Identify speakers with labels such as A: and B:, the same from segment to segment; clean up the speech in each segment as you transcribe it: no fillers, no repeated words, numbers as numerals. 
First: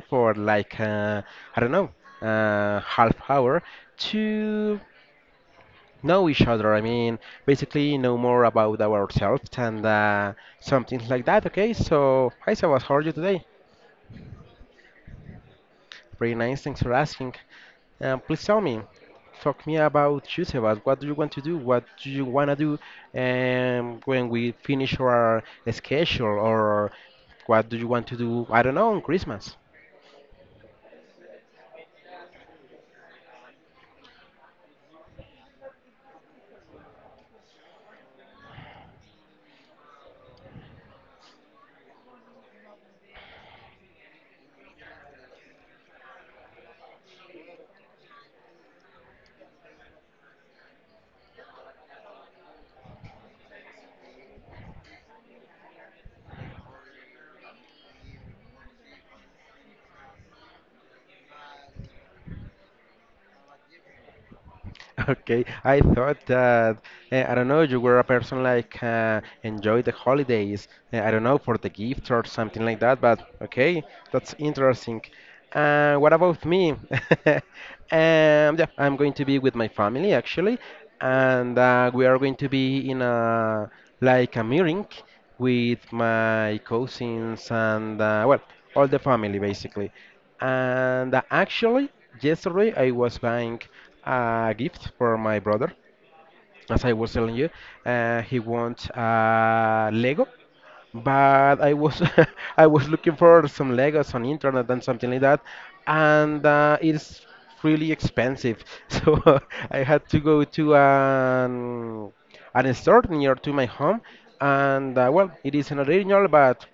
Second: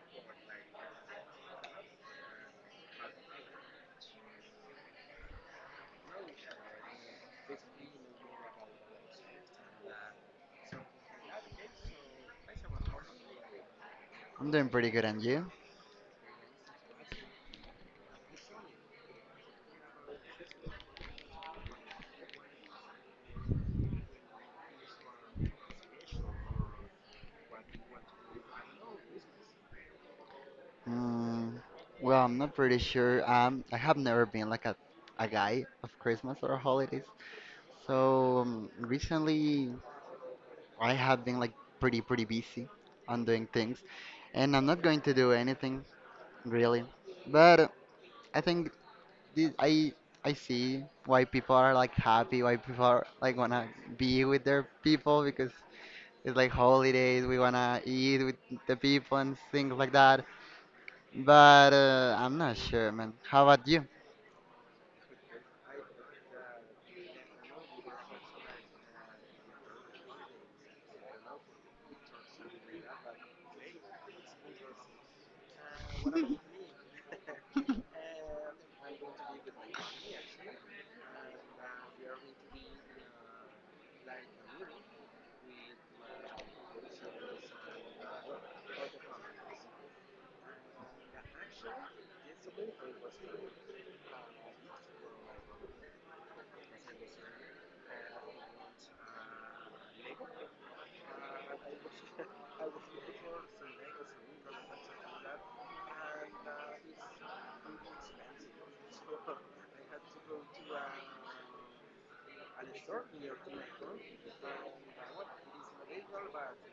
A: for like I don't know, half hour to know each other. I mean, basically know more about ourselves and something like that. Okay, so hi Sebas, how are you today?
B: I'm doing pretty good, and you?
A: Pretty nice, thanks for asking. Please tell me, talk me about you, Sebas. What do you want to do? What do you wanna do when we finish our schedule, or what do you want to do? I don't know, on Christmas.
B: Mm, well, I'm not pretty sure. I have never been like a guy of Christmas or holidays. So recently, I have been like pretty, pretty busy on doing things, and I'm not going to do anything really. But I think this, I see why people are like happy, why people are like wanna be with their people because it's like holidays. We wanna eat with the people and things like that. But I'm not sure, man. How about you?
A: Okay, I thought that I don't know, you were a person like enjoy the holidays. I don't know for the gift or something like that. But okay, that's interesting. What about me? Yeah, I'm going to be with my family actually, and we are going to be in a like a meeting with my cousins and well, all the family basically. And actually, yesterday I was buying a gift for my brother. As I was telling you, he wants Lego, but I was I was looking for some Legos on internet and something like that, and it's really expensive. So I had to go to an store near to my home, and well, it is an original, but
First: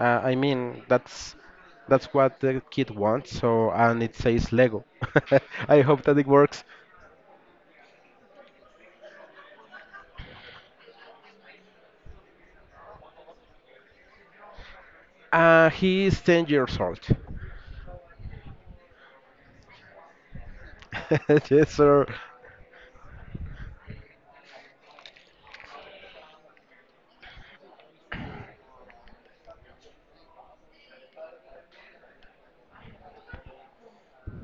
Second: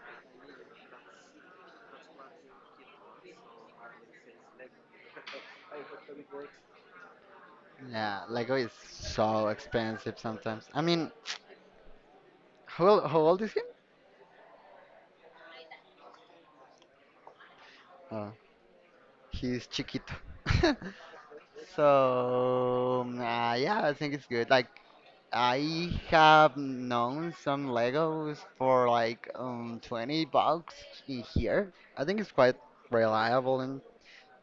A: I mean, that's what the kid wants. So, and it says Lego. I hope that it works.
B: Yeah, Lego is so expensive sometimes. I mean, how old is he?
A: He is 10 years old.
B: Oh, he's chiquito.
A: Yes, sir.
B: So, yeah, I think it's good. Like, I have known some Legos for like 20 bucks in here. I think it's quite reliable and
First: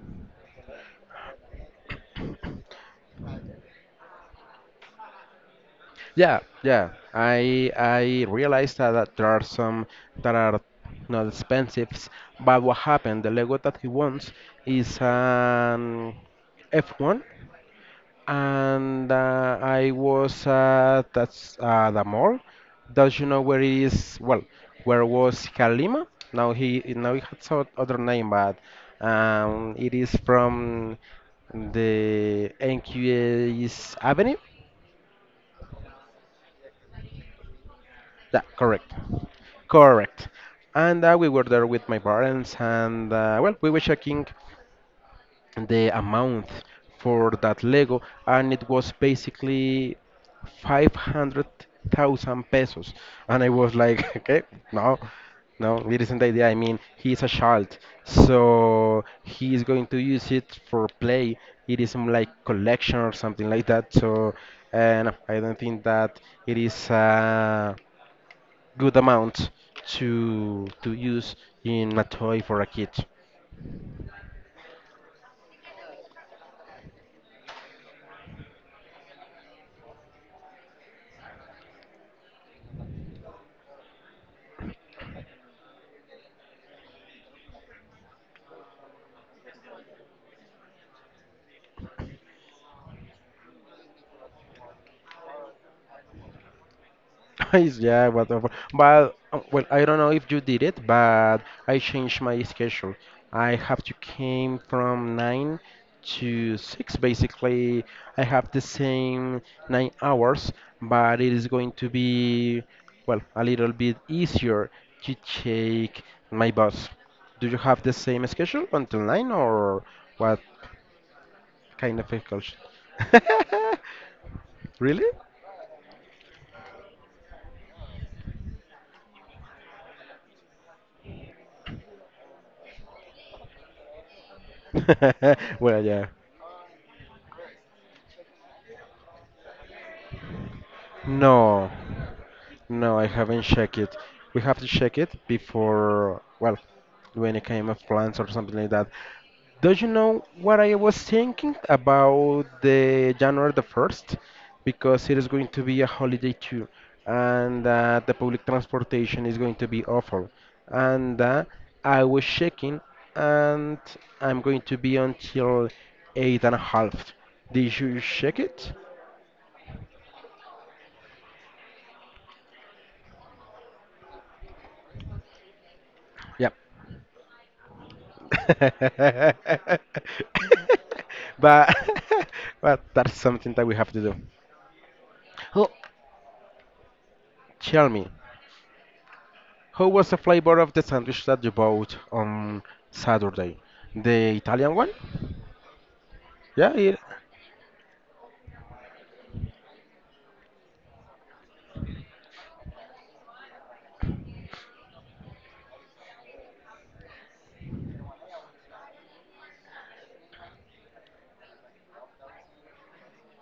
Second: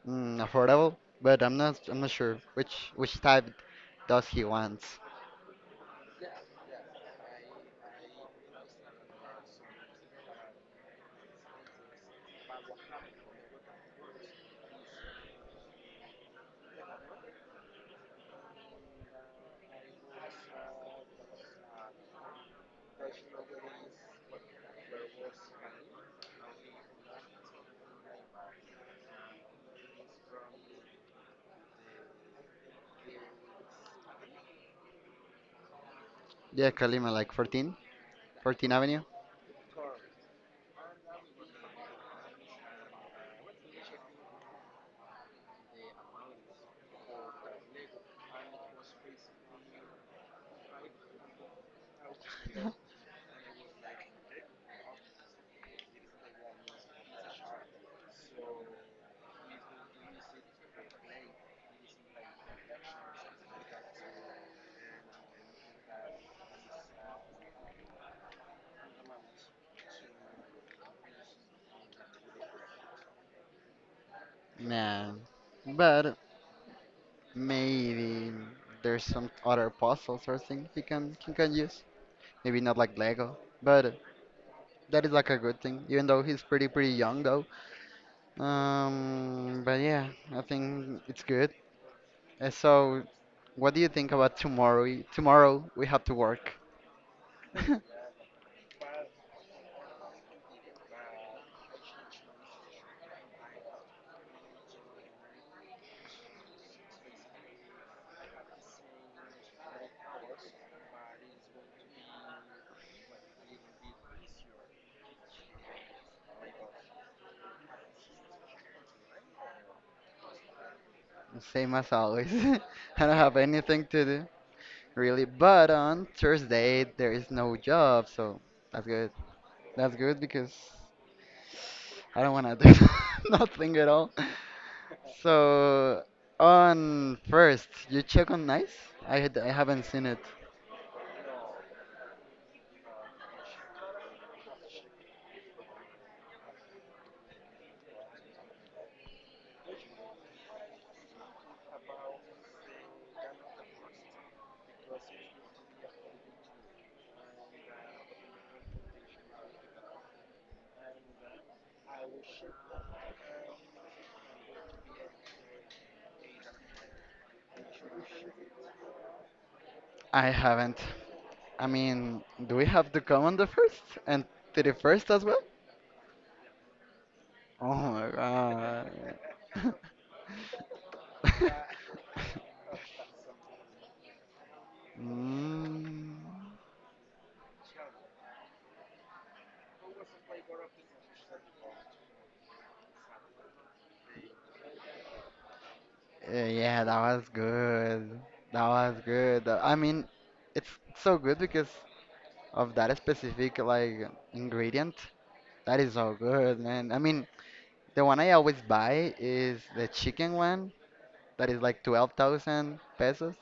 B: affordable, but I'm not sure which type does he wants.
A: Yeah, yeah. I realized that, that there are some that are not expensive, but what happened? The Lego that he wants is an F1 and I was at that's the mall. Does you know where it is? Well, where was Kalima? Now he has other name, but it is from the NQA's Avenue.
B: Yeah, Kalima, like 14,
A: Yeah,
B: 14
A: correct,
B: Avenue.
A: correct. And we were there with my parents, and well, we were checking. The amount for that Lego, and it was basically 500,000 pesos. And I was like, okay, no, no, it isn't the idea. I mean, he's a child, so he is going to use it for play. It isn't like collection or something like that. So, and I don't think that it is a good amount to use in a toy for a kid.
B: Nah, but maybe there's some other puzzles or thing he can use. Maybe not like Lego, but that is like a good thing. Even though he's pretty young though. But yeah, I think it's good. So, what do you think about tomorrow? Tomorrow we have to work.
A: Yes, yeah, whatever. But well, I don't know if you did it, but I changed my schedule. I have to came from 9 to 6. Basically, I have the same 9 hours, but it is going to be well a little bit easier to take my bus. Do you have the same schedule until 9, or what
B: Same as
A: kind of
B: always.
A: schedule?
B: I don't have anything to do
A: Really?
B: really. But on Thursday there is no job, so that's good. That's good because I don't wanna do nothing at all.
A: Well,
B: So
A: yeah.
B: on first, you check on Nice? I haven't seen it.
A: No, no, I haven't checked it. We have to check it before, well, do any kind of plans or something like that. Don't you know what I was thinking about the January the 1st? Because it is going to be a holiday too, and the public transportation is going to be awful. And I was checking, and I'm going to be until eight and a half. Did you check it?
B: I haven't. I mean, do we have to come on the first and 31st as well?
A: Yeah.
B: Oh my god.
A: but but that's something that we have to do. Oh,
B: Mm,
A: tell me, how was the flavor of the sandwich that you bought on Saturday? The Italian one?
B: eh,
A: Yeah,
B: yeah,
A: it.
B: that was good. That was good. I mean, it's so good because of that specific like ingredient. That is so good, man. I mean, the one I always buy is the chicken one that is like 12,000 pesos.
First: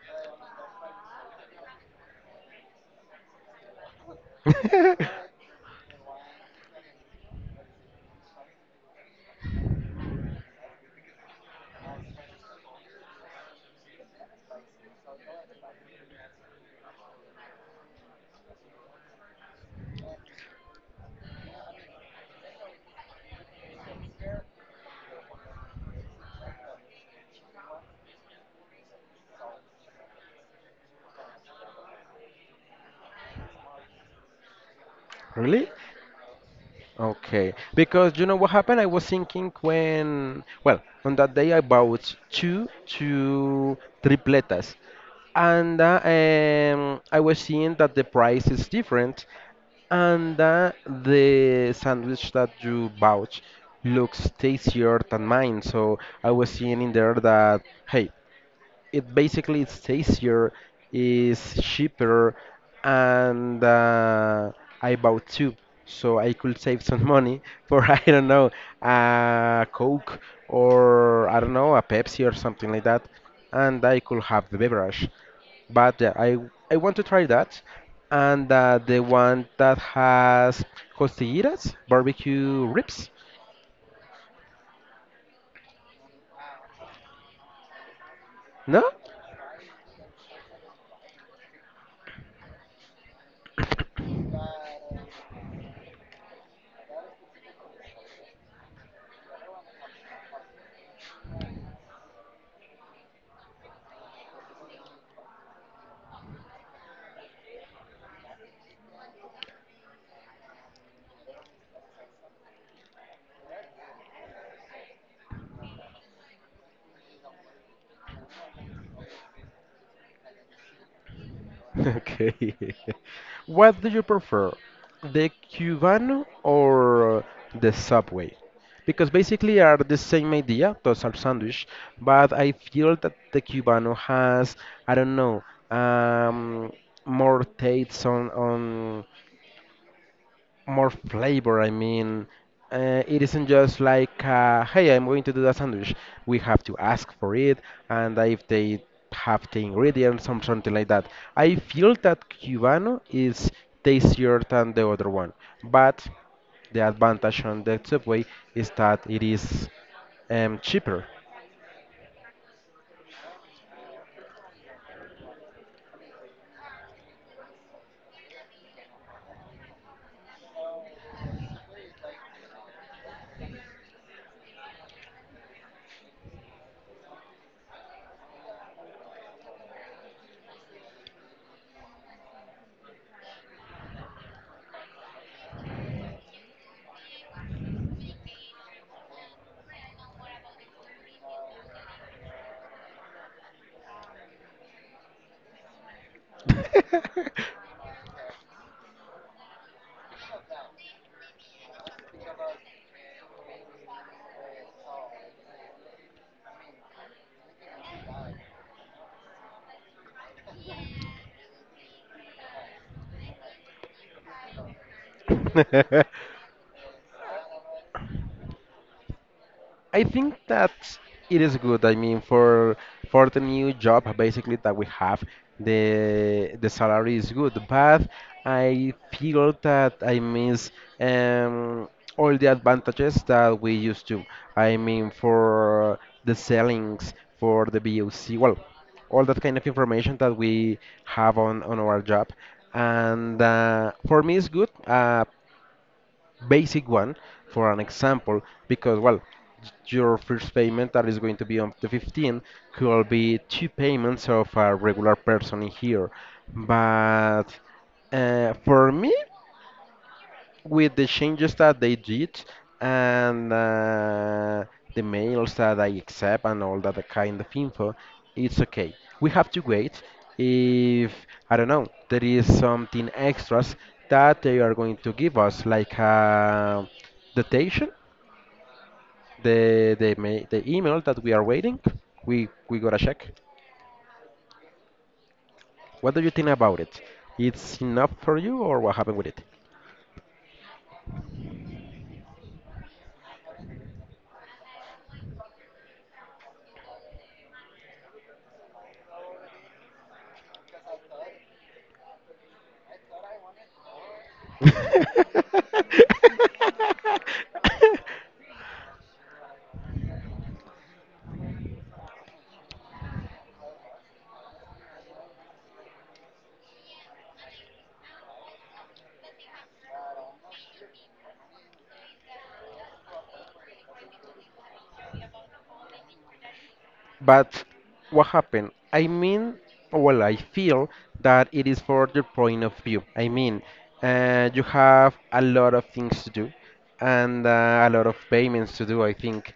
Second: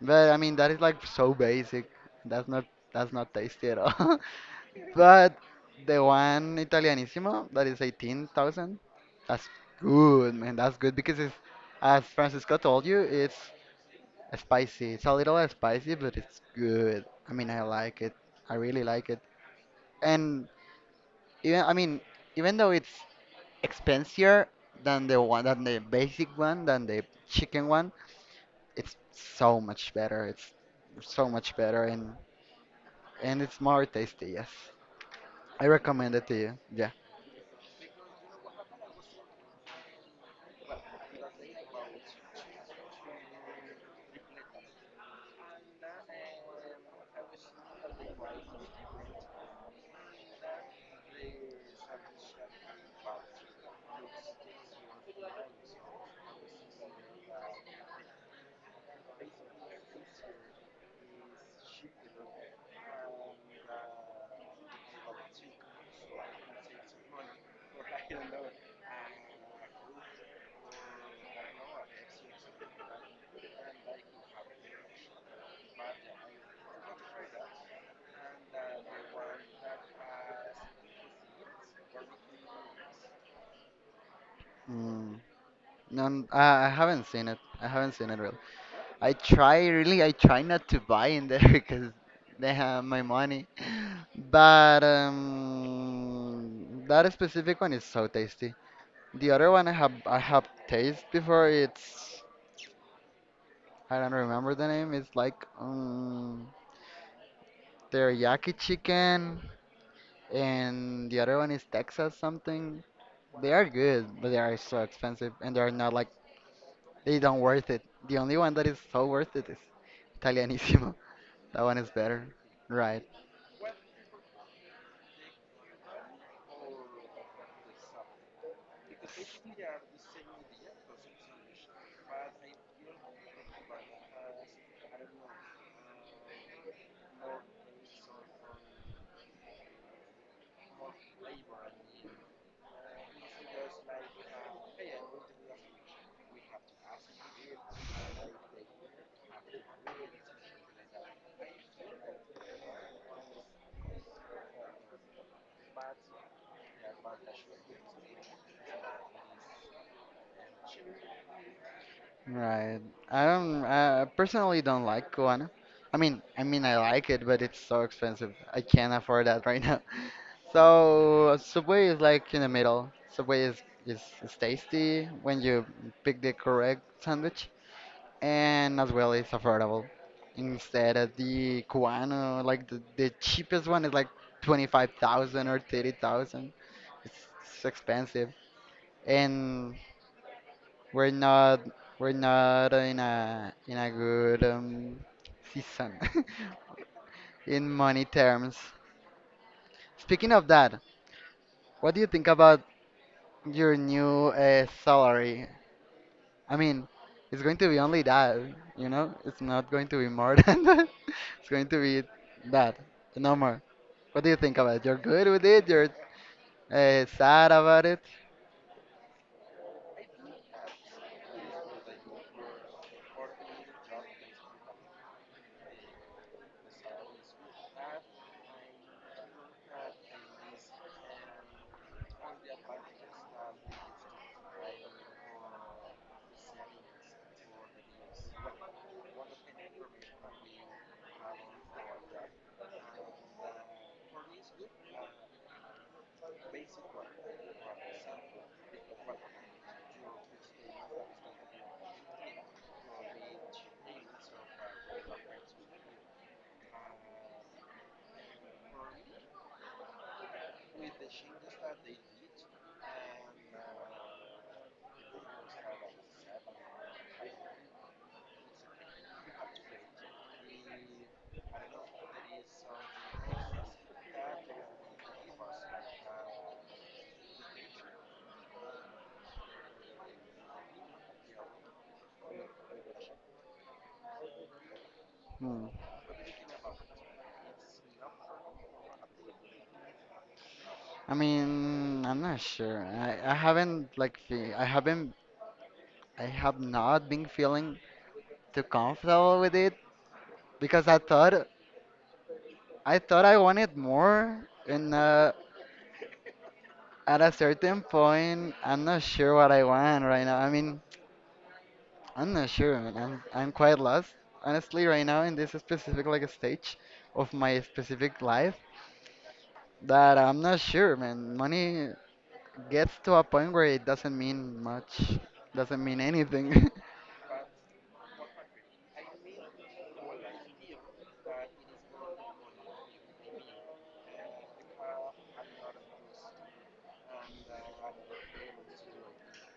B: But I mean, that is like so basic. That's not that's not tasty at all. But the one Italianissimo that is 18,000, that's good, man. That's good because as Francisco told you, it's spicy. It's a little spicy, but it's good. I mean, I like it. I really like it. And I mean, even though it's expensier than the one than the basic one than the chicken one, it's so much better, and it's more tasty, yes. I
A: Really?
B: recommend it to you, yeah.
A: Okay. Because you know what happened? I was thinking when, well, on that day I bought two tripletas, and I was seeing that the price is different and that the sandwich that you bought looks tastier than mine. So I was seeing in there that hey, it basically it's tastier, is cheaper, and I bought two, so I could save some money for I don't know a Coke or I don't know a Pepsi or something like that, and I could have the beverage. But yeah, I want to try that, and the one that has costillitas, barbecue ribs.
B: mm, no, I haven't seen it really.
A: No?
B: I try not to buy in there because they have my money. But that specific one is so tasty. The other one I have tasted before. It's I don't remember the name. It's like teriyaki chicken, and the other one is Texas something. They are good, but they are so expensive, and they are not like, they don't worth it. The only one that is so worth it is Italianissimo. That one is better,
A: Okay.
B: right?
A: What do you prefer, the Cubano or the Subway? Because basically are the same idea, those are sandwich, but I feel that the Cubano has, I don't know, um, more taste on more flavor. I mean, it isn't just like, hey, I'm going to do a sandwich. We have to ask for it, and if they have the ingredients or something like that. I feel that Cubano is tastier than the other one, but the advantage on the Subway is that it is cheaper.
B: Right. I don't. I personally don't like guano. I mean, I like it, but it's so expensive. I can't afford that right now. So Subway is like in the middle. Subway is tasty when you pick the correct sandwich, and as well it's affordable. Instead of the guano, like the cheapest one is like 25,000 or 30,000. It's, it's expensive, and we're not we're not in a good season in money terms. Speaking of that, what do you think about your new salary? I mean, it's going to be only that, you know? It's not going to be more than that. It's going to be that, no more. What do you think about it? You're good with it? You're sad about it?
A: I think that it is good. I mean, for the new job basically that we have, the salary is good, but I feel that I miss um, all the advantages that we used to. I mean, for the sellings, for the BOC, well, all that kind of information that we have on our job, and for me it's good. Basic one for an example because well your first payment that is going to be on the 15th could be two payments of a regular person in here but for me with the changes that they did and the mails that I accept and all that kind of info, it's okay. We have to wait if, I don't know, there is something extras that they are going to give us, like datation, the email that we are waiting. We gotta check.
B: Hmm.
A: What do you think about it? It's enough for you, or what happened with
B: I mean, I'm not sure. I haven't like fe- I haven't I have not been feeling too comfortable with it because I thought I wanted more,
A: it?
B: and at a certain point, I'm not sure what I want right now. I mean, I'm not sure, man. I'm quite lost, honestly, right now in this specific like stage of my specific life that I'm not sure, man. Money gets to a point where it doesn't mean much, doesn't mean anything.
A: But what happened? I mean, well, I feel that it is for your point of view. I mean, you have a lot of things to do and a lot of payments to do, I think.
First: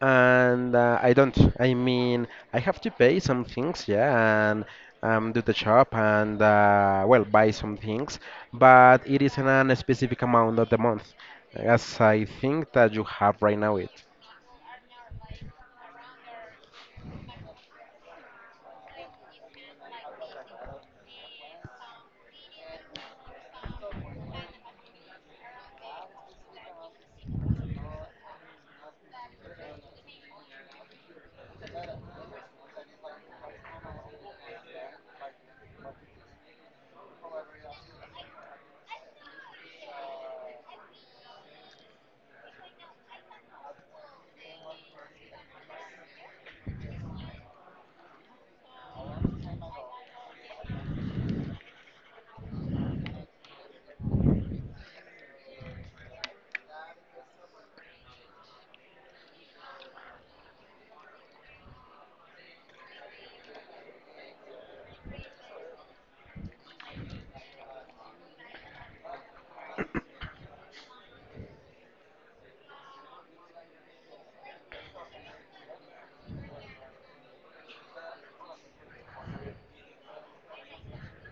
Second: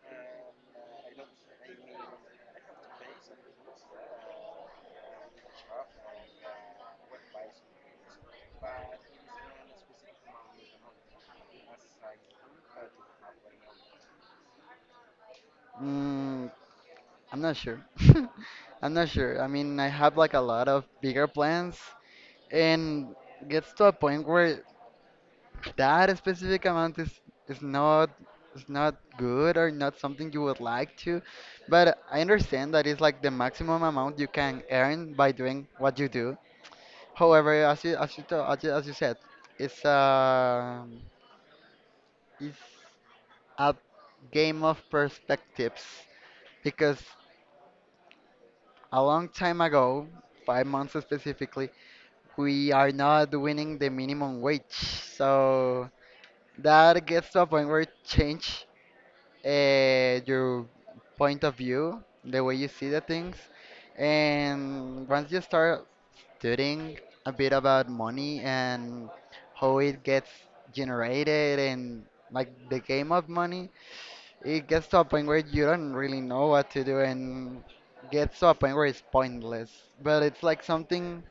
A: And I don't. I mean, I have to pay some things, yeah, and do the shop and, well, buy some things, but it isn't a specific amount of the month, as I think that you have right now it.
B: mm, I'm not sure. I'm not sure. I mean, I have like a lot of bigger plans and gets to a point where that specific amount is not is not good or not something you would like to. But I understand that it's like the maximum amount you can earn by doing what you do. However, as you, to- as you said, it's um it's a game of perspectives because a long time ago 5 months specifically we are not winning the minimum wage. So that gets to a point where it change your point of view, the way you see the things, and once you start studying a bit about money and how it gets generated and like the game of money, it gets to a point where you don't really know what to do and gets to a point where it's pointless. But it's like something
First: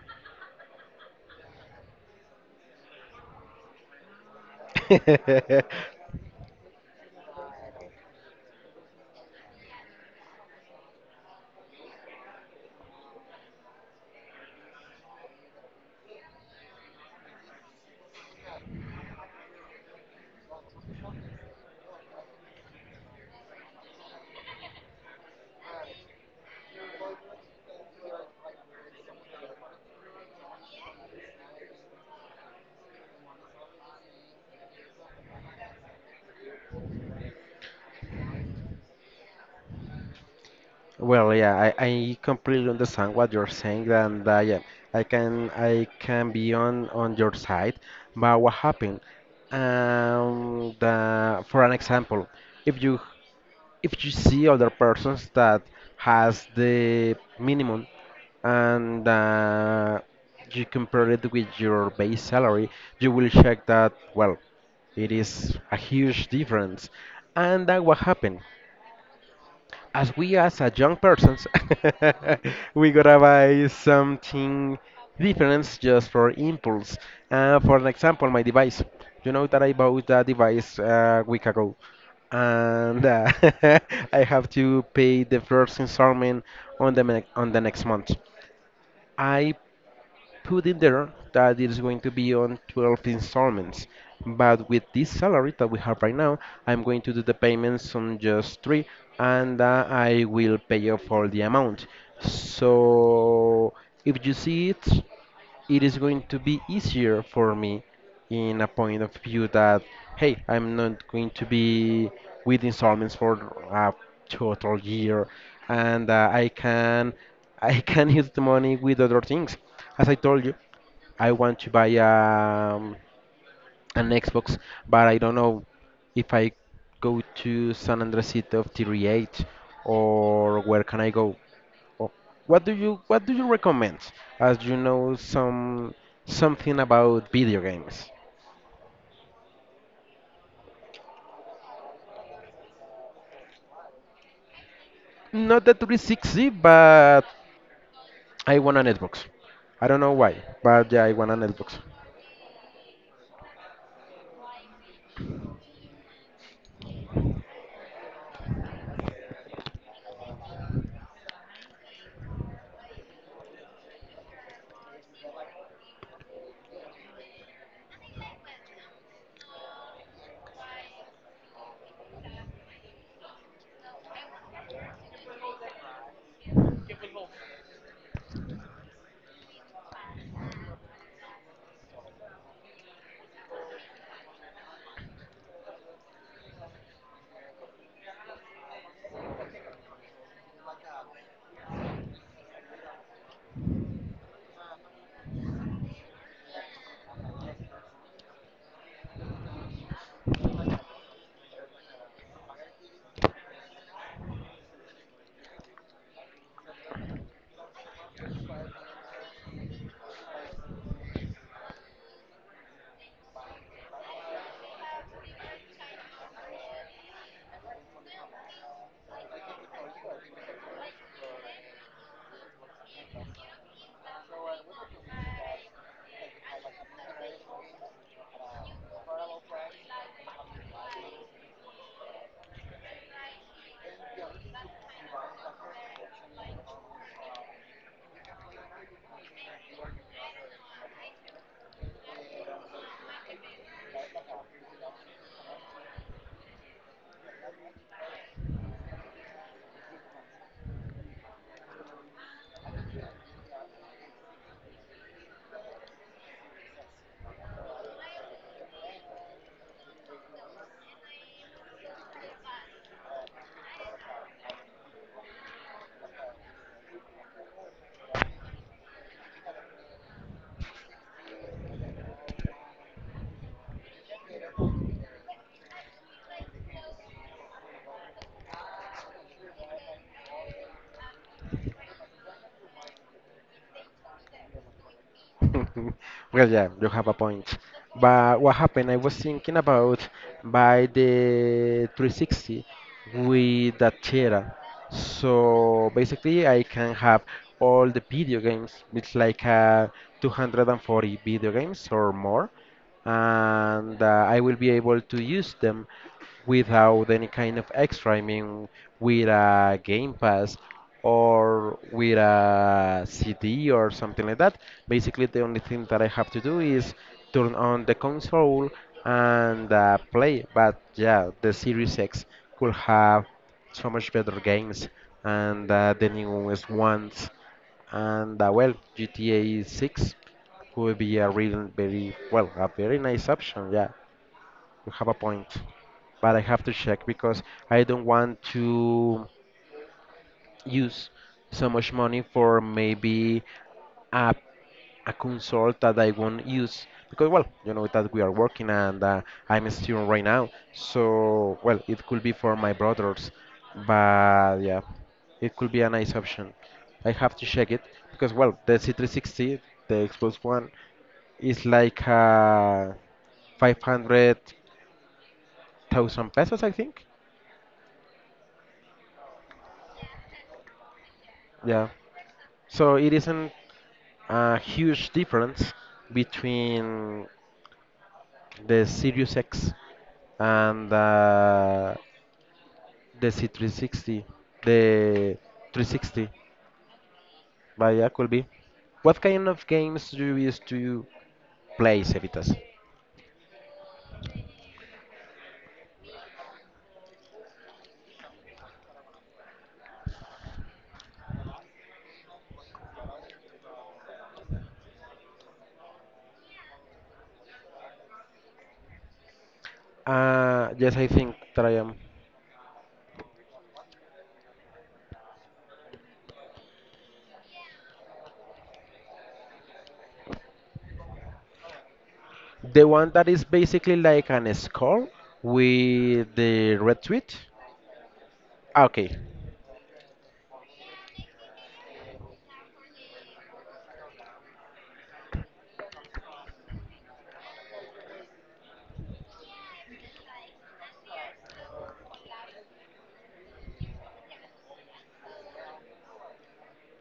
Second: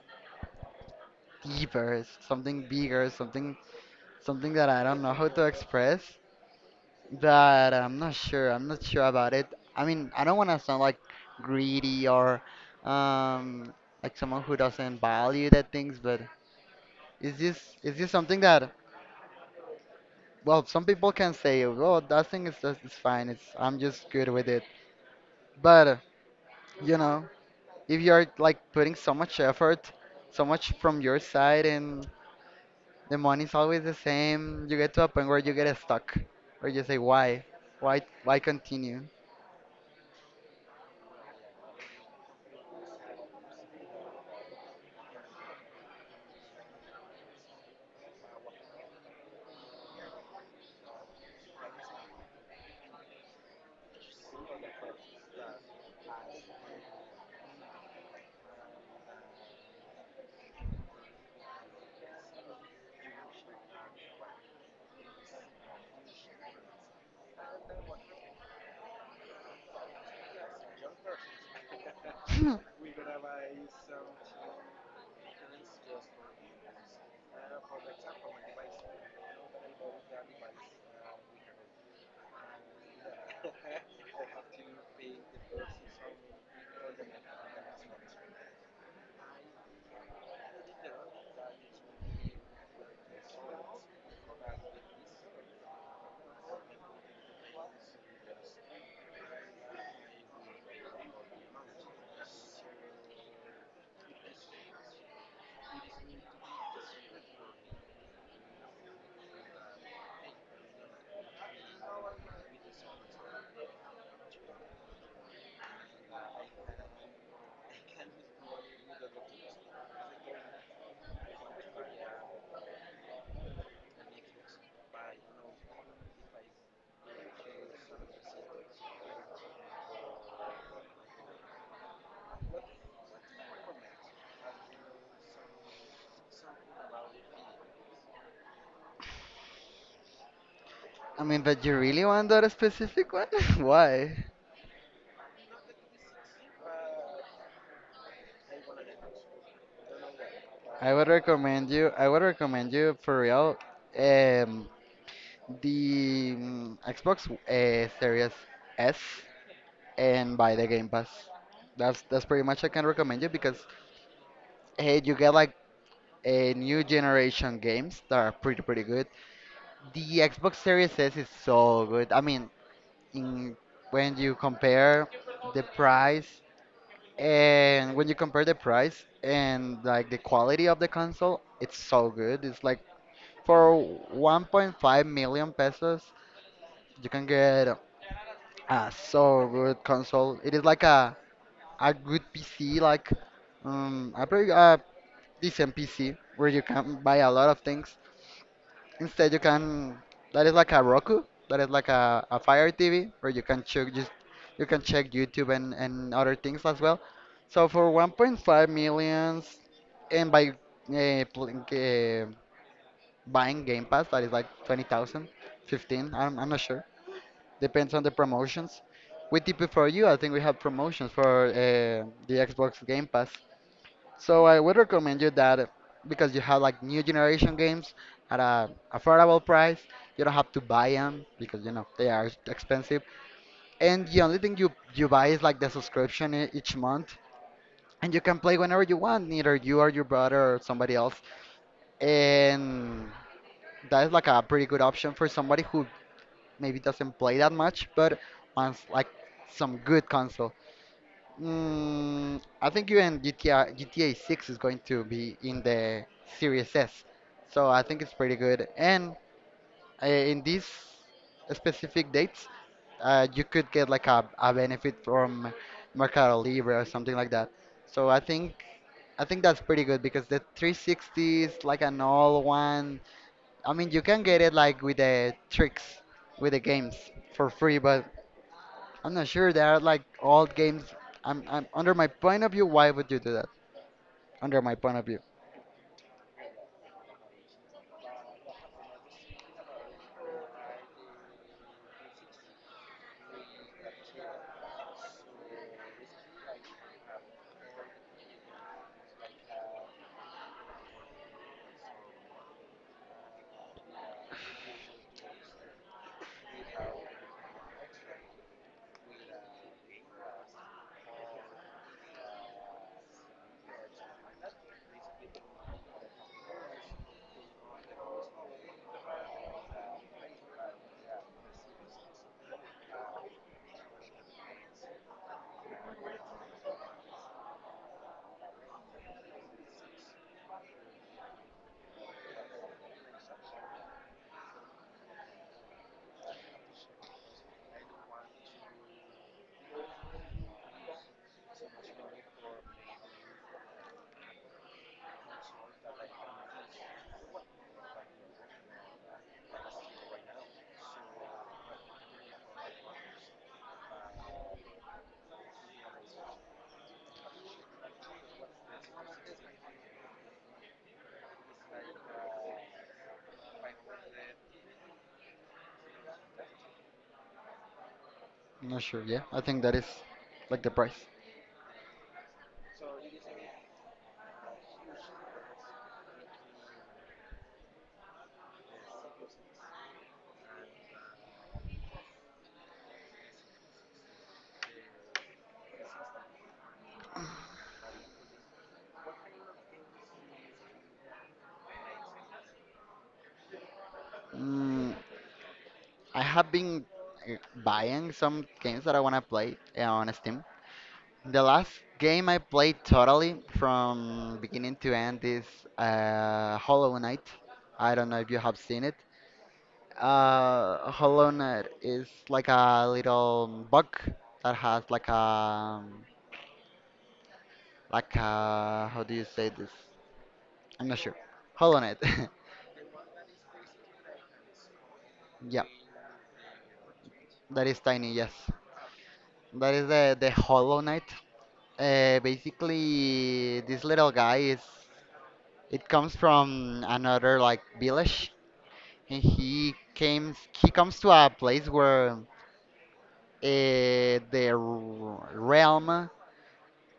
B: deeper, something bigger, something that I don't know how to express. But I'm not sure. I'm not sure about it. I mean, I don't want to sound like greedy or um, like someone who doesn't value the things, but is this something that, well, some people can say, "Oh, that thing is just, it's fine. It's I'm just good with it." But you know, if you're like putting so much effort, so much from your side, and the money's always the same, you get to a point where you get stuck, or you say, "Why? Why? Why continue?"
A: Well, yeah, I completely understand what you're saying, and yeah, I can be on your side. But what happened? The, for an example, if you if you see other persons that has the minimum and you compare it with your base salary, you will check that well, it is a huge difference. And that what happened? As we as a young persons we gotta buy something different just for impulse for an example my device you know that I bought that device a week ago and I have to pay the first installment on the on the next month I put in there that it is going to be on 12 installments. But with this salary that we have right now, I'm going to do the payments on just three and I will pay off all the amount. So if you see it, it is going to be easier for me in a point of view that, hey, I'm not going to be with installments for a total year and I can use the money with other things as I told you, I want to buy an Xbox, but I don't know if I go to San Andresito of TRH or where can I go? Or what do you recommend? As you know some something about video games.
B: I mean, but you really want that specific one? Why?
A: Not the 360, but I want an Xbox. I don't know why, but
B: I
A: yeah,
B: would
A: I want an
B: recommend
A: Xbox.
B: you. I would recommend you for real. Um, the Xbox Series S, and buy the Game Pass. That's pretty much I can recommend you because hey, you get like a new generation games that are pretty good. The Xbox Series S is so good. I mean, in when you compare the price, and when you compare the price and like the quality of the console, it's so good. It's like for 1.5 million pesos, you can get a so good console. It is like a good PC, like a pretty decent PC where you can buy a lot of things. Instead, you can that is like a Roku, that is like a Fire TV, where you can check YouTube and other things as well. So for 1.5 millions, and by pl buying Game Pass, that is like 20,000, 15, I'm not sure. Depends on the promotions. We tip it for you. I think we have promotions for the Xbox Game Pass. So I would recommend you that because you have like new generation games at a affordable price. You don't have to buy them because you know they are expensive. And the only thing you buy is like the subscription each month, and you can play whenever you want, neither you or your brother or somebody else. And that is like a pretty good option for somebody who maybe doesn't play that much, but wants like some good console. I think even GTA 6 is going to be in the Series S, so I think it's pretty good. And in these specific dates, you could get like a benefit from Mercado Libre or something like that. So I think that's pretty good because the 360 is like an all one. I mean, you can get it like with the tricks with the games for free, but I'm not sure. There are like old games. I'm under my point of view. Why would you do that? Under my point of view,
A: Well, yeah, you have a point. But what happened? I was thinking about by the 360 with that Tera. So basically, I can have all the video games. It's like 240 video games or more, and I will be able to use them without any kind of extra. I mean, with a Game Pass or with a CD or something like that. Basically, the only thing that I have to do is turn on the console and play. But yeah, the Series X could have so much better games and the newest ones. And well, GTA 6 could be a really very well a very nice option. Yeah, you have a point, but I have to check because I don't want to use so much money for maybe a, a console that I won't use because well you know that we are working and I'm a student right now so well it could be for my brothers but yeah it could be a nice option I have to check it because well the C360 the Xbox One is like 500,000 pesos I think
B: I'm not sure. Yeah, I think that is like the price.
A: yeah so it isn't a huge difference between the Sirius X, and the C360, the 360 by Appleby. What kind of games do you used to play, Cevitas?
B: Mm, I have been uh, buying some games that I wanna play on Steam. The last game I played totally from beginning to end is Hollow Knight. I don't know if you have seen it.
A: Uh, yes, I
B: Hollow
A: think that
B: Knight
A: I am.
B: is like a little bug that has like a like how do you say this? I'm not sure. Hollow Knight.
A: The one that is basically like an skull
B: Yeah,
A: with the red tweet.
B: that is tiny, yes.
A: Ah, okay.
B: That is the Hollow Knight. Basically, this little guy is it comes from another like village, and he comes to a place where the realm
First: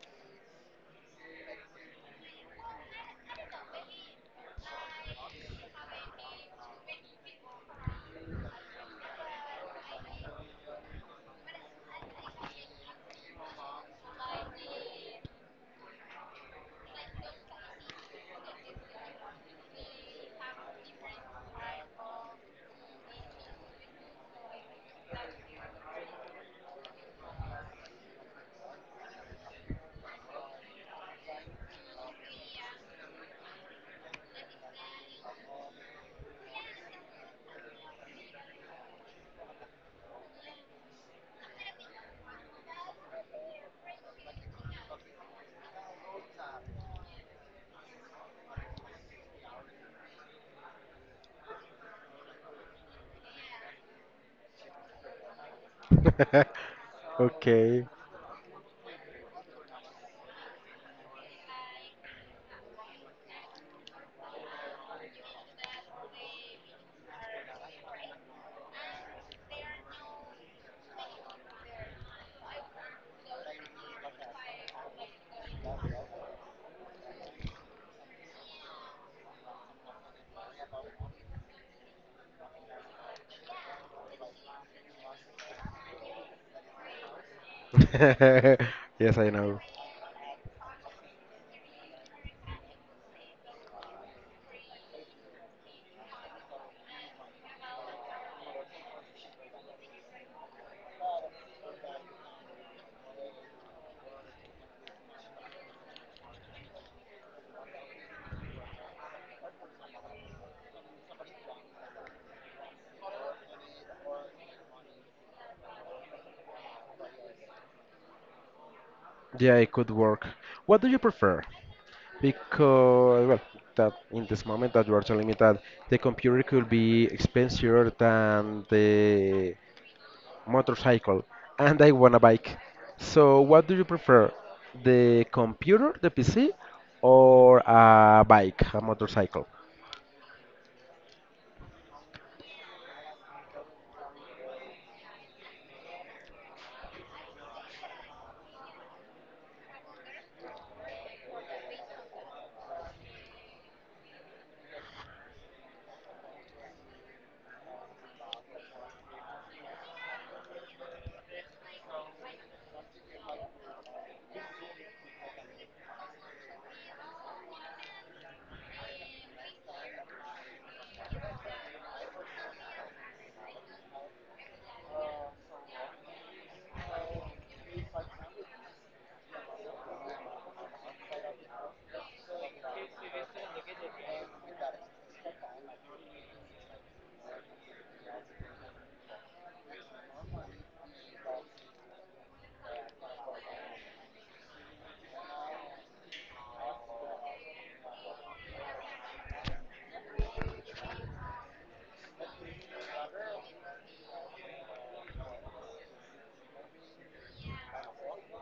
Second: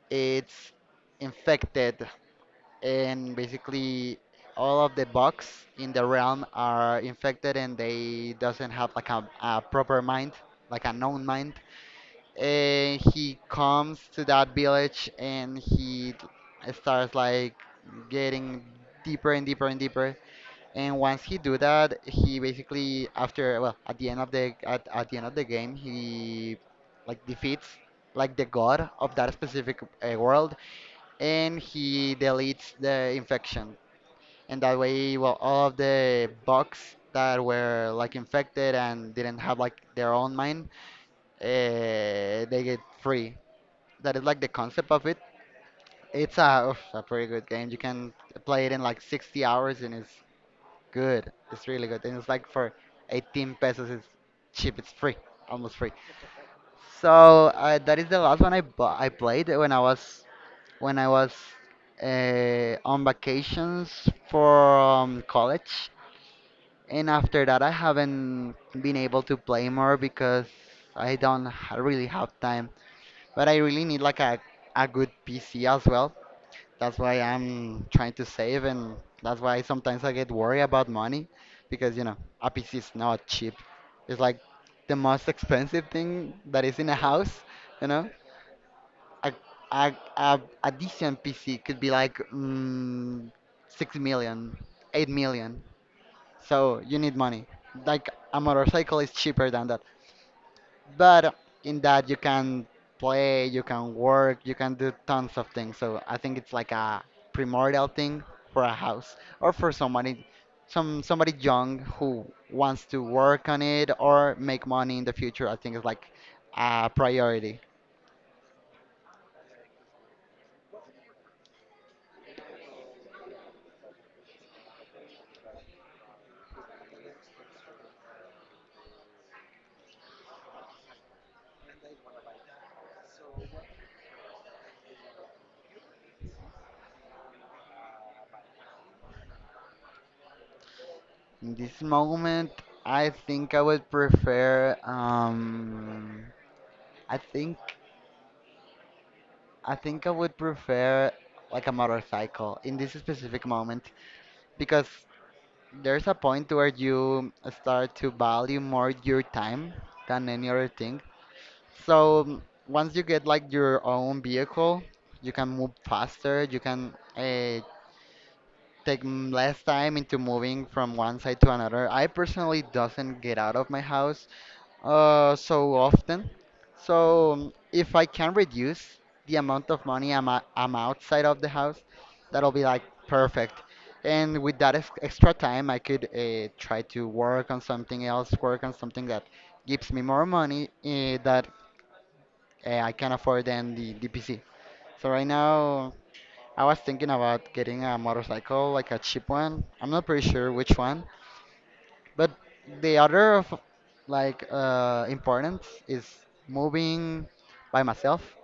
B: it's infected. And basically all of the bugs in the realm are infected and they doesn't have like a proper mind, like a known mind. And he comes to that village and starts like getting deeper and deeper and deeper. And once he do that, he basically, after, well, at the end of the at the end of the game, he like defeats like the god of that specific world, and he deletes the infection. And that way, well, all of the bugs that were like infected and didn't have like their own mind, they get free. That is like the concept of it. A pretty good game. You can play it in like 60 hours, and it's good. It's really good. And it's like for 18 pesos. It's cheap. It's free. Almost free. So
A: Okay.
B: that is the last one I played when I was when I was on vacations from college. And after that, I haven't been able to play more because I don't really have time. But I really need like a good PC as well. That's why I'm trying to save, and that's why sometimes I get worried about money because, you know, a PC is not cheap. It's like the most expensive thing that is in a house. You know,
A: Yes, I
B: a
A: know.
B: a decent PC could be like 6 million, 8 million. So you need money. Like, a motorcycle is cheaper than that. But in that you can play, you can work, you can do tons of things. So I think it's like a primordial thing for a house or for somebody, somebody young who wants to work on it or make money in the future. I think it's like a priority.
A: Yeah, it could work. What do you prefer? Because well, that in this moment that you are telling me that the computer could be expensier than the motorcycle, and I want a bike. So what do you prefer? The computer, the PC, or a bike, a motorcycle?
B: In this moment, I think I would prefer um I think I think I would prefer like a motorcycle in this specific moment, because there's a point where you start to value more your time than any other thing. So, once you get like your own vehicle, you can move faster, you can take less time into moving from one side to another. I personally doesn't get out of my house so often. So, if I can reduce the amount of money I'm outside of the house, that'll be like perfect. And with that extra time, I could try to work on something else, work on something that gives me more money, that I can afford than the PC. So right now, I was thinking about getting a motorcycle, like a cheap one. I'm not pretty sure which one, but the other of like, importance is moving by myself,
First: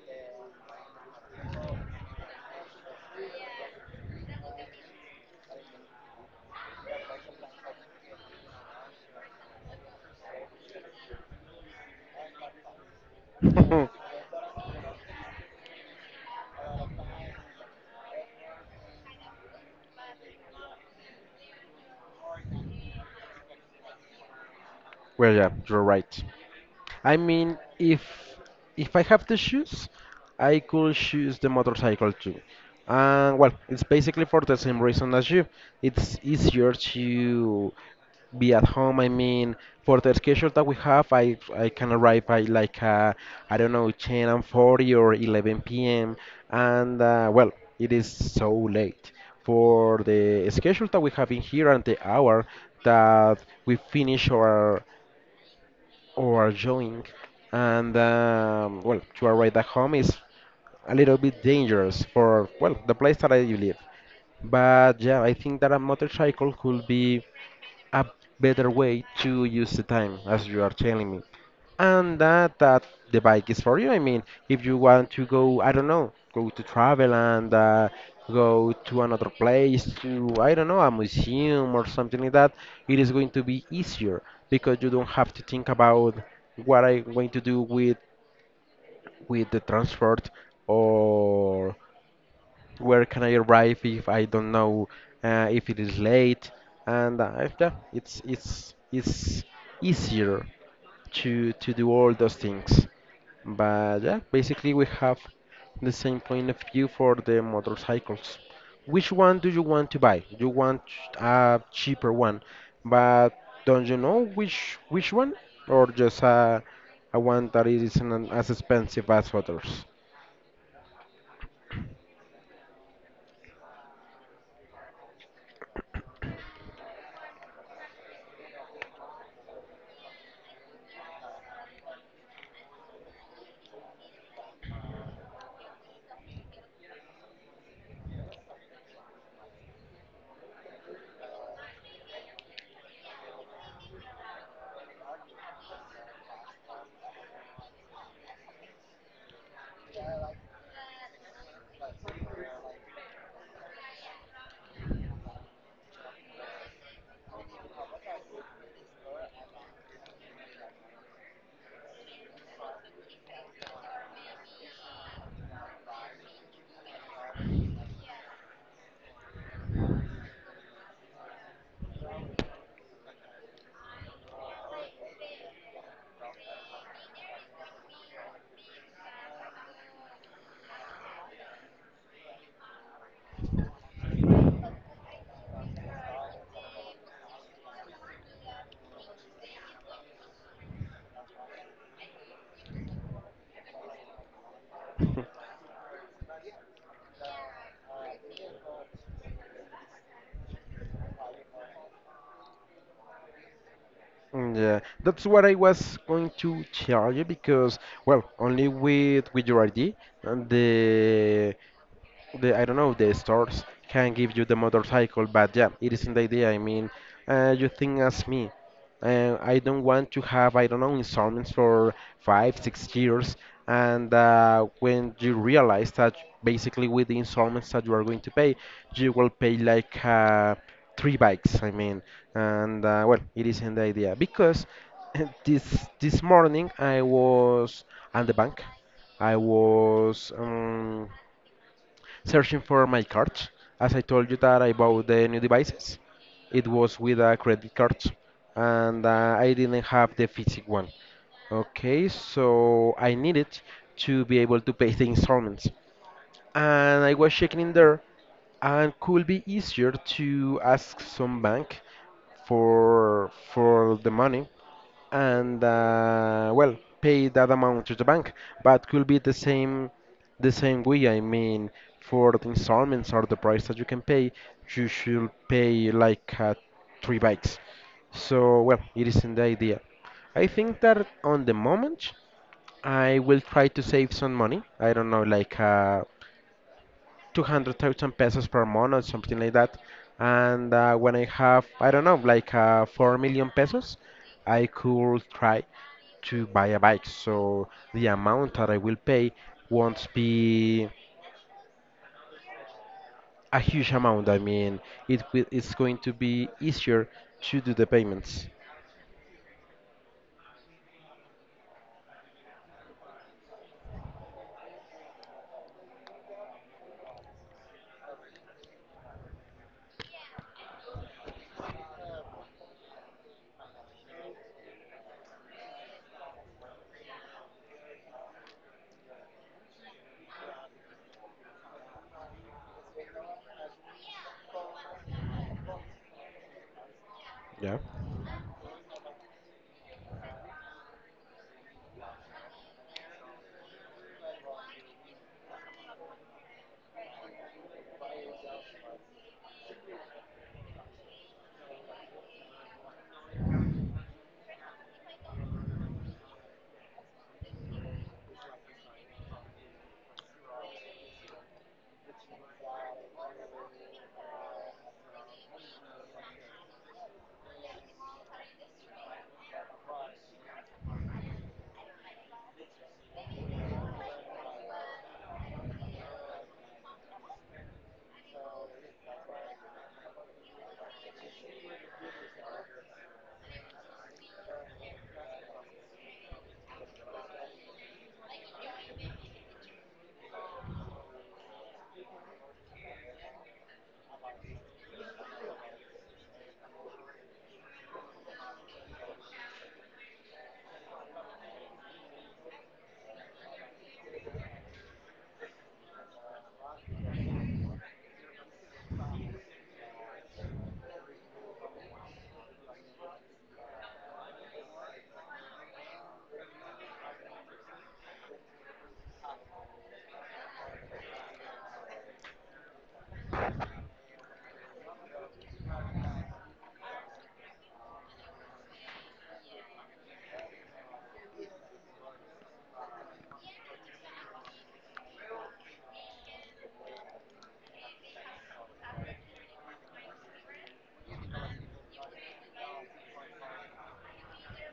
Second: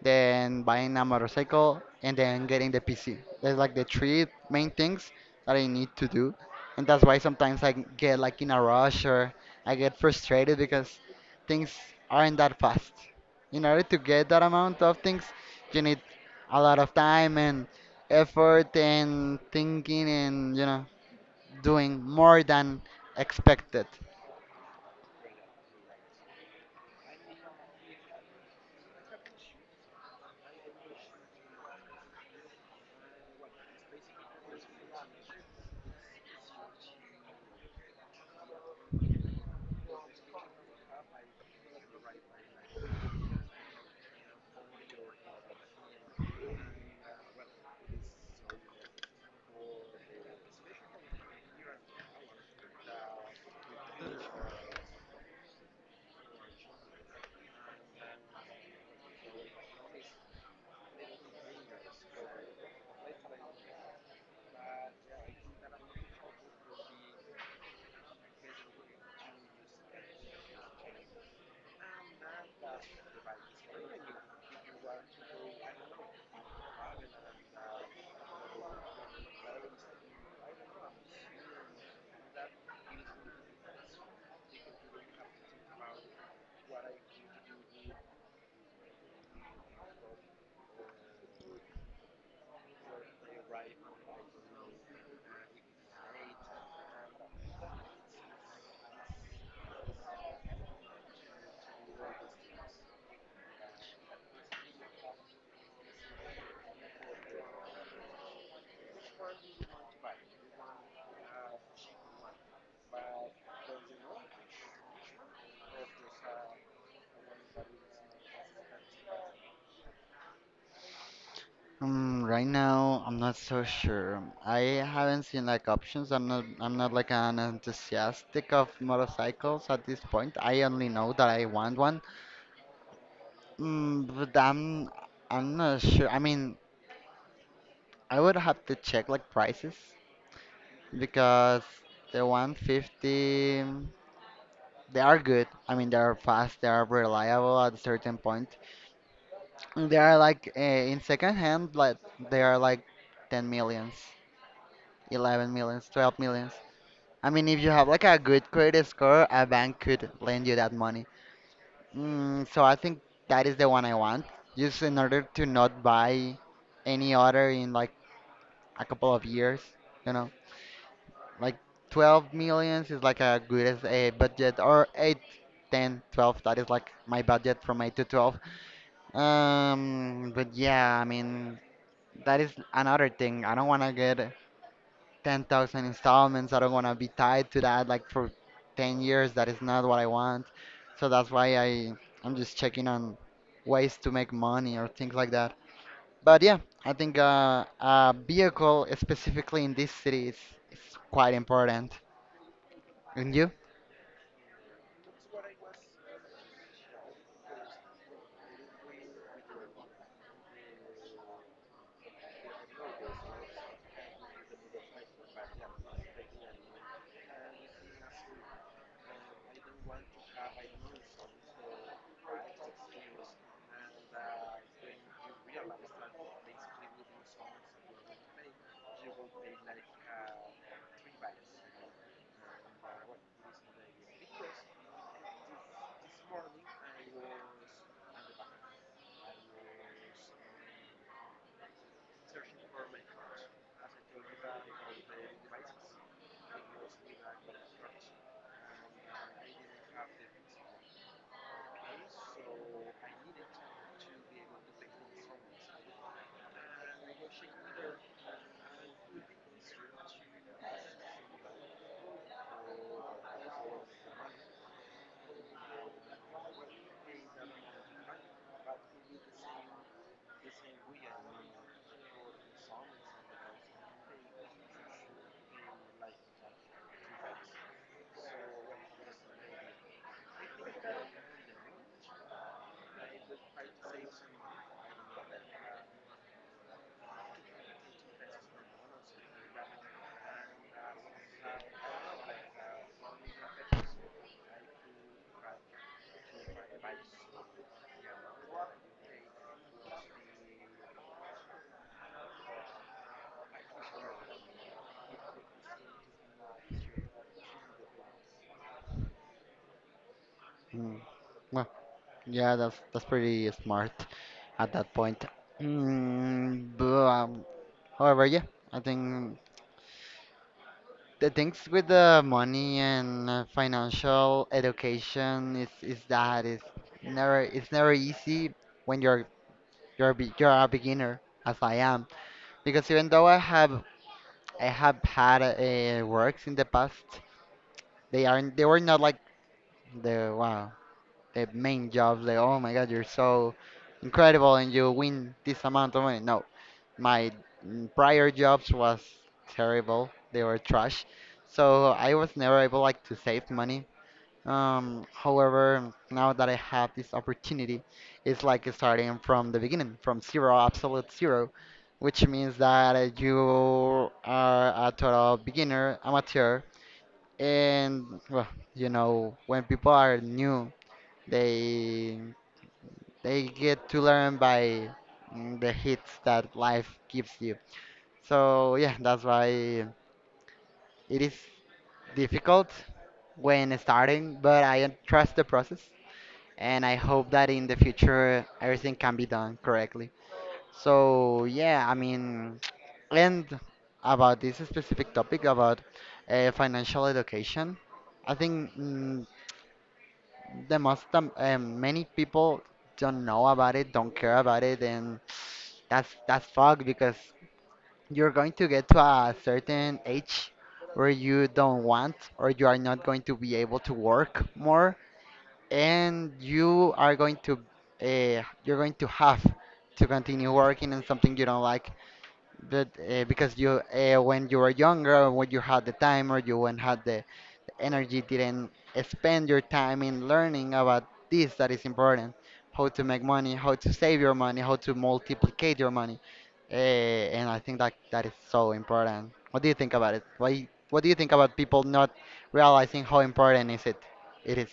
B: then buying a motorcycle, and then getting the PC. There's like the three main things that I need to do, and that's why sometimes I get like in a rush or I get frustrated because things aren't that fast. In order to get that amount of things, you need a lot of time and effort and thinking and, you know, doing more than expected.
A: Well, yeah, you're right. I mean, if I have to choose, I could choose the motorcycle too. And well, it's basically for the same reason as you. It's easier to be at home. I mean, for the schedule that we have, I can arrive by like I don't know, 10:40 or 11 p.m. And well, it is so late for the schedule that we have in here and the hour that we finish our or join. And well, to arrive at home is a little bit dangerous for well the place that I live. But yeah, I think that a motorcycle could be a better way to use the time, as you are telling me. And that the bike is for you. I mean, if you want to go, I don't know, go to travel and go to another place, to I don't know, a museum or something like that, it is going to be easier because you don't have to think about what I'm going to do with the transport, or where can I arrive if I don't know if it is late, and yeah, it's easier to do all those things. But yeah, basically we have the same point of view for the motorcycles. Which one do you want to buy? You want a cheaper one, but don't you know which one, or just a one that is isn't as expensive as others?
B: Right now, I'm not so sure. I haven't seen like options. I'm not like an enthusiastic of motorcycles at this point. I only know that I want one. But I'm not sure. I mean, I would have to check like prices, because the 150, they are good. I mean, they are fast, they are reliable at a certain point. And they are like, in second hand, like they are like 10 millions, 11 millions, 12 millions. I mean, if you have like a good credit score, a bank could lend you that money. So I think that is the one I want, just in order to not buy any other in like a couple of years. You know, like, 12 millions is like a good as a budget, or 8, 10, 12. That is like my budget from 8 to 12. But yeah, I mean, that is another thing. I don't want to get 10,000 installments. I don't want to be tied to that like for 10 years. That is not what I want. So that's why I'm just checking on ways to make money or things like that. But yeah, I think, a vehicle specifically in this city is quite important. And you?
A: Mm, yeah, that's what I was going to tell you because, well, only with your ID and the I don't know, the stores can give you the motorcycle, but yeah, it isn't the idea. I mean, you think as me, I don't want to have, I don't know, installments for 5 6 years, and when you realize that basically with the installments that you are going to pay, you will pay like three bikes. I mean, and well, it isn't the idea because this morning I was at the bank. I was searching for my cards. As I told you that I bought the new devices, it was with a credit card, and I didn't have the physical one. Okay, so I needed to be able to pay the installments, and I was checking in there, and could be easier to ask some bank for the money and well, pay that amount to the bank, but could be the same the same way. I mean, for the installments or the price that you can pay, you should pay like three bikes. So well, it isn't the idea. I think that on the moment I will try to save some money, I don't know, like 200,000 pesos per month or something like that. And when I have, I don't know, like 4 million pesos, I could try to buy a bike. So the amount that I will pay won't be a huge amount. I mean, it's going to be easier to do the payments.
B: Mm, Well, yeah, that's pretty smart at that point. But, however, yeah, I think the things with the money and, financial education is that it's never easy when you're a beginner as I am, because even though I have had, works in the past,
A: Yeah.
B: they were not like the wow, the main jobs like, "Oh my god, you're so incredible and you win this amount of money." No, my prior jobs was terrible, they were trash. So I was never able like to save money. However, now that I have this opportunity, it's like starting from the beginning, from zero, absolute zero, which means that, you are a total beginner, amateur, and well, you know, when people are new, they they get to learn by, the hits that life gives you. So yeah, that's why it is difficult when starting, but I trust the process and I hope that in the future everything can be done correctly. So yeah, I mean, and about this specific topic about, financial education, I think, the most many people don't know about it, don't care about it. And that's fucked because you're going to get to a certain age where you don't want or you are not going to be able to work more, and you are going to, you're going to have to continue working on something you don't like. But, because you, when you were younger or when you had the time or you when had the energy didn't spend your time in learning about this that is important: how to make money, how to save your money, how to multiplicate your money. And I think that that is so important. What do you think about it? Why What do you think about people not realizing how important is it it is?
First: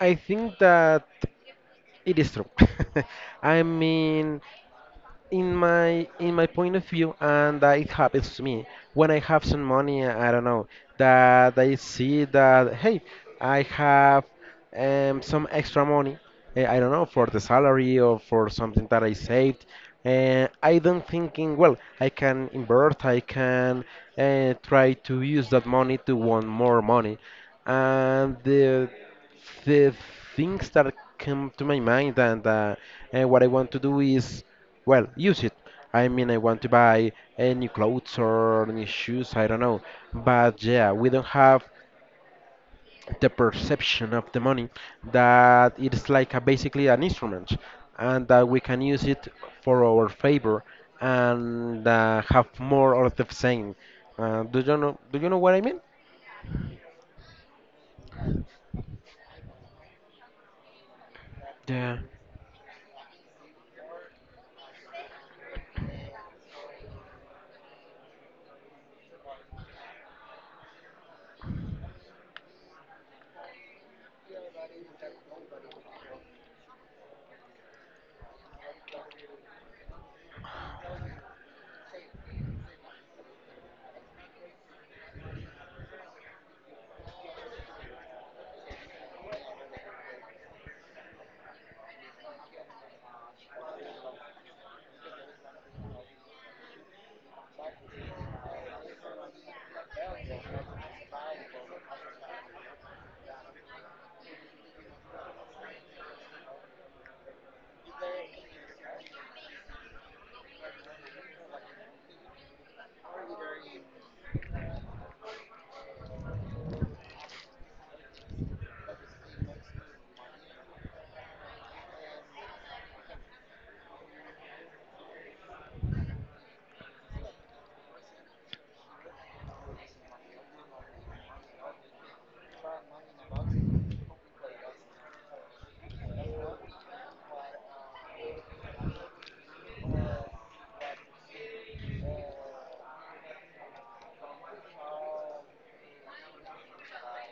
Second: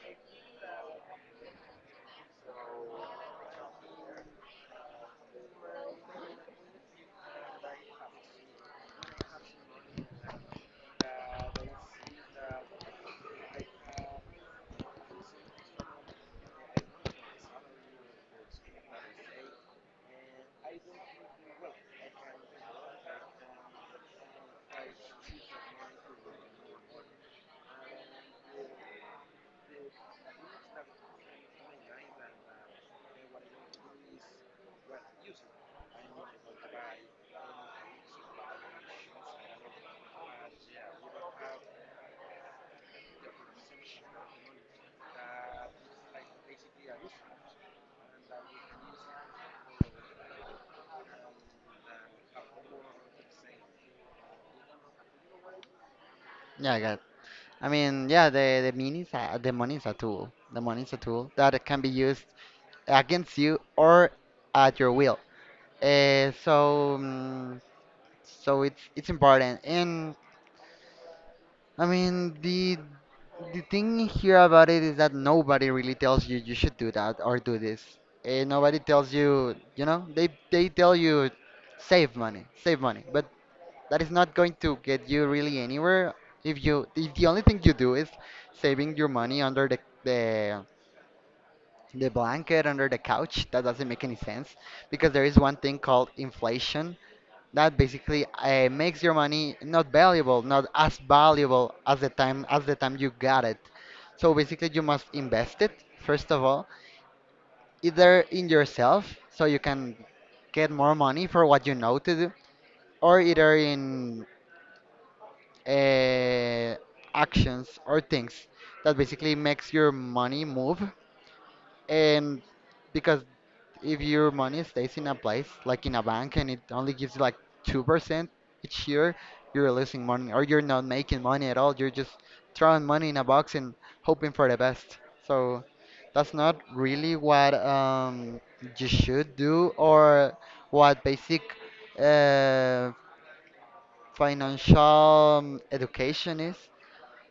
A: I think that it is true. I mean, in my point of view, and that it happens to me when I have some money, I don't know, that I see that, hey, I have some extra money, I don't know, for the salary or for something that I saved, and I don't thinking, well, I can invert, I can try to use that money to want more money, and the things that come to my mind and what I want to do is, well, use it. I mean, I want to buy new clothes or new shoes, I don't know. But yeah, we don't have the perception of the money that it's like a, basically an instrument, and that we can use it for our favor and have more or the same. Do you know what I mean?
B: Yeah, I mean, yeah, the the money is a tool. The money is a tool that it can be
A: Yeah.
B: used against you or at your will. So, it's important. And I mean, the thing here about it is that nobody really tells you you should do that or do this. Nobody tells you, you know, they tell you save money, but that is not going to get you really anywhere if you, if the only thing you do is saving your money under the the blanket, under the couch. That doesn't make any sense because there is one thing called inflation that basically, makes your money not valuable, not as valuable as the time you got it. So basically you must invest it, first of all, either in yourself so you can get more money for what you know to do, or either in, uh, actions or things that basically makes your money move. And because, if your money stays in a place like in a bank and it only gives you like 2% each year, you're losing money or you're not making money at all. You're just throwing money in a box and hoping for the best. So that's not really what, you should do, or what basic, uh, financial, education is.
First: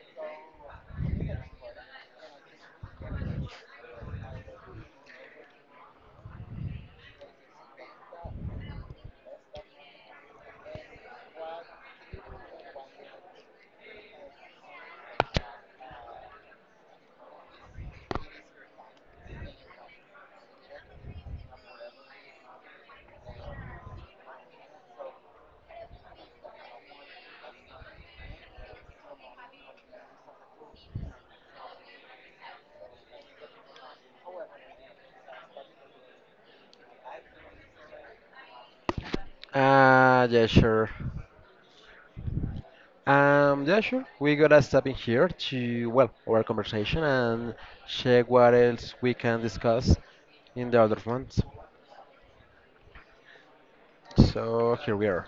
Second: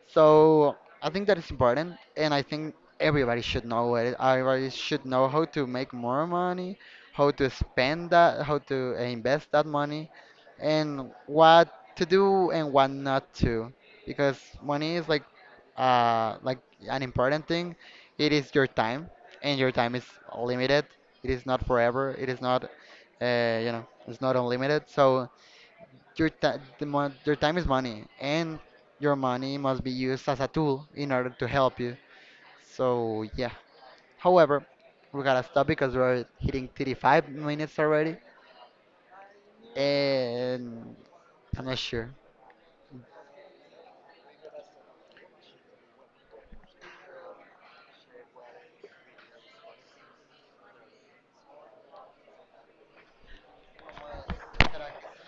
B: So I think that is important, and I think everybody should know it. Everybody should know how to make more money, how to spend that, how to invest that money, and what to do and what not to. Because money is like an important thing. It is your time, and your time is limited. It is not forever. It is not, you know, it's not unlimited. So your time is money, and your money must be used as a tool in order to help you. So yeah. However, we gotta stop because we're hitting 35 minutes already,
A: Ah, yeah, sure.
B: and I'm not sure.
A: Yeah, sure. We gotta stop in here to, well, our conversation and check what else we can discuss in the other ones. So here we are.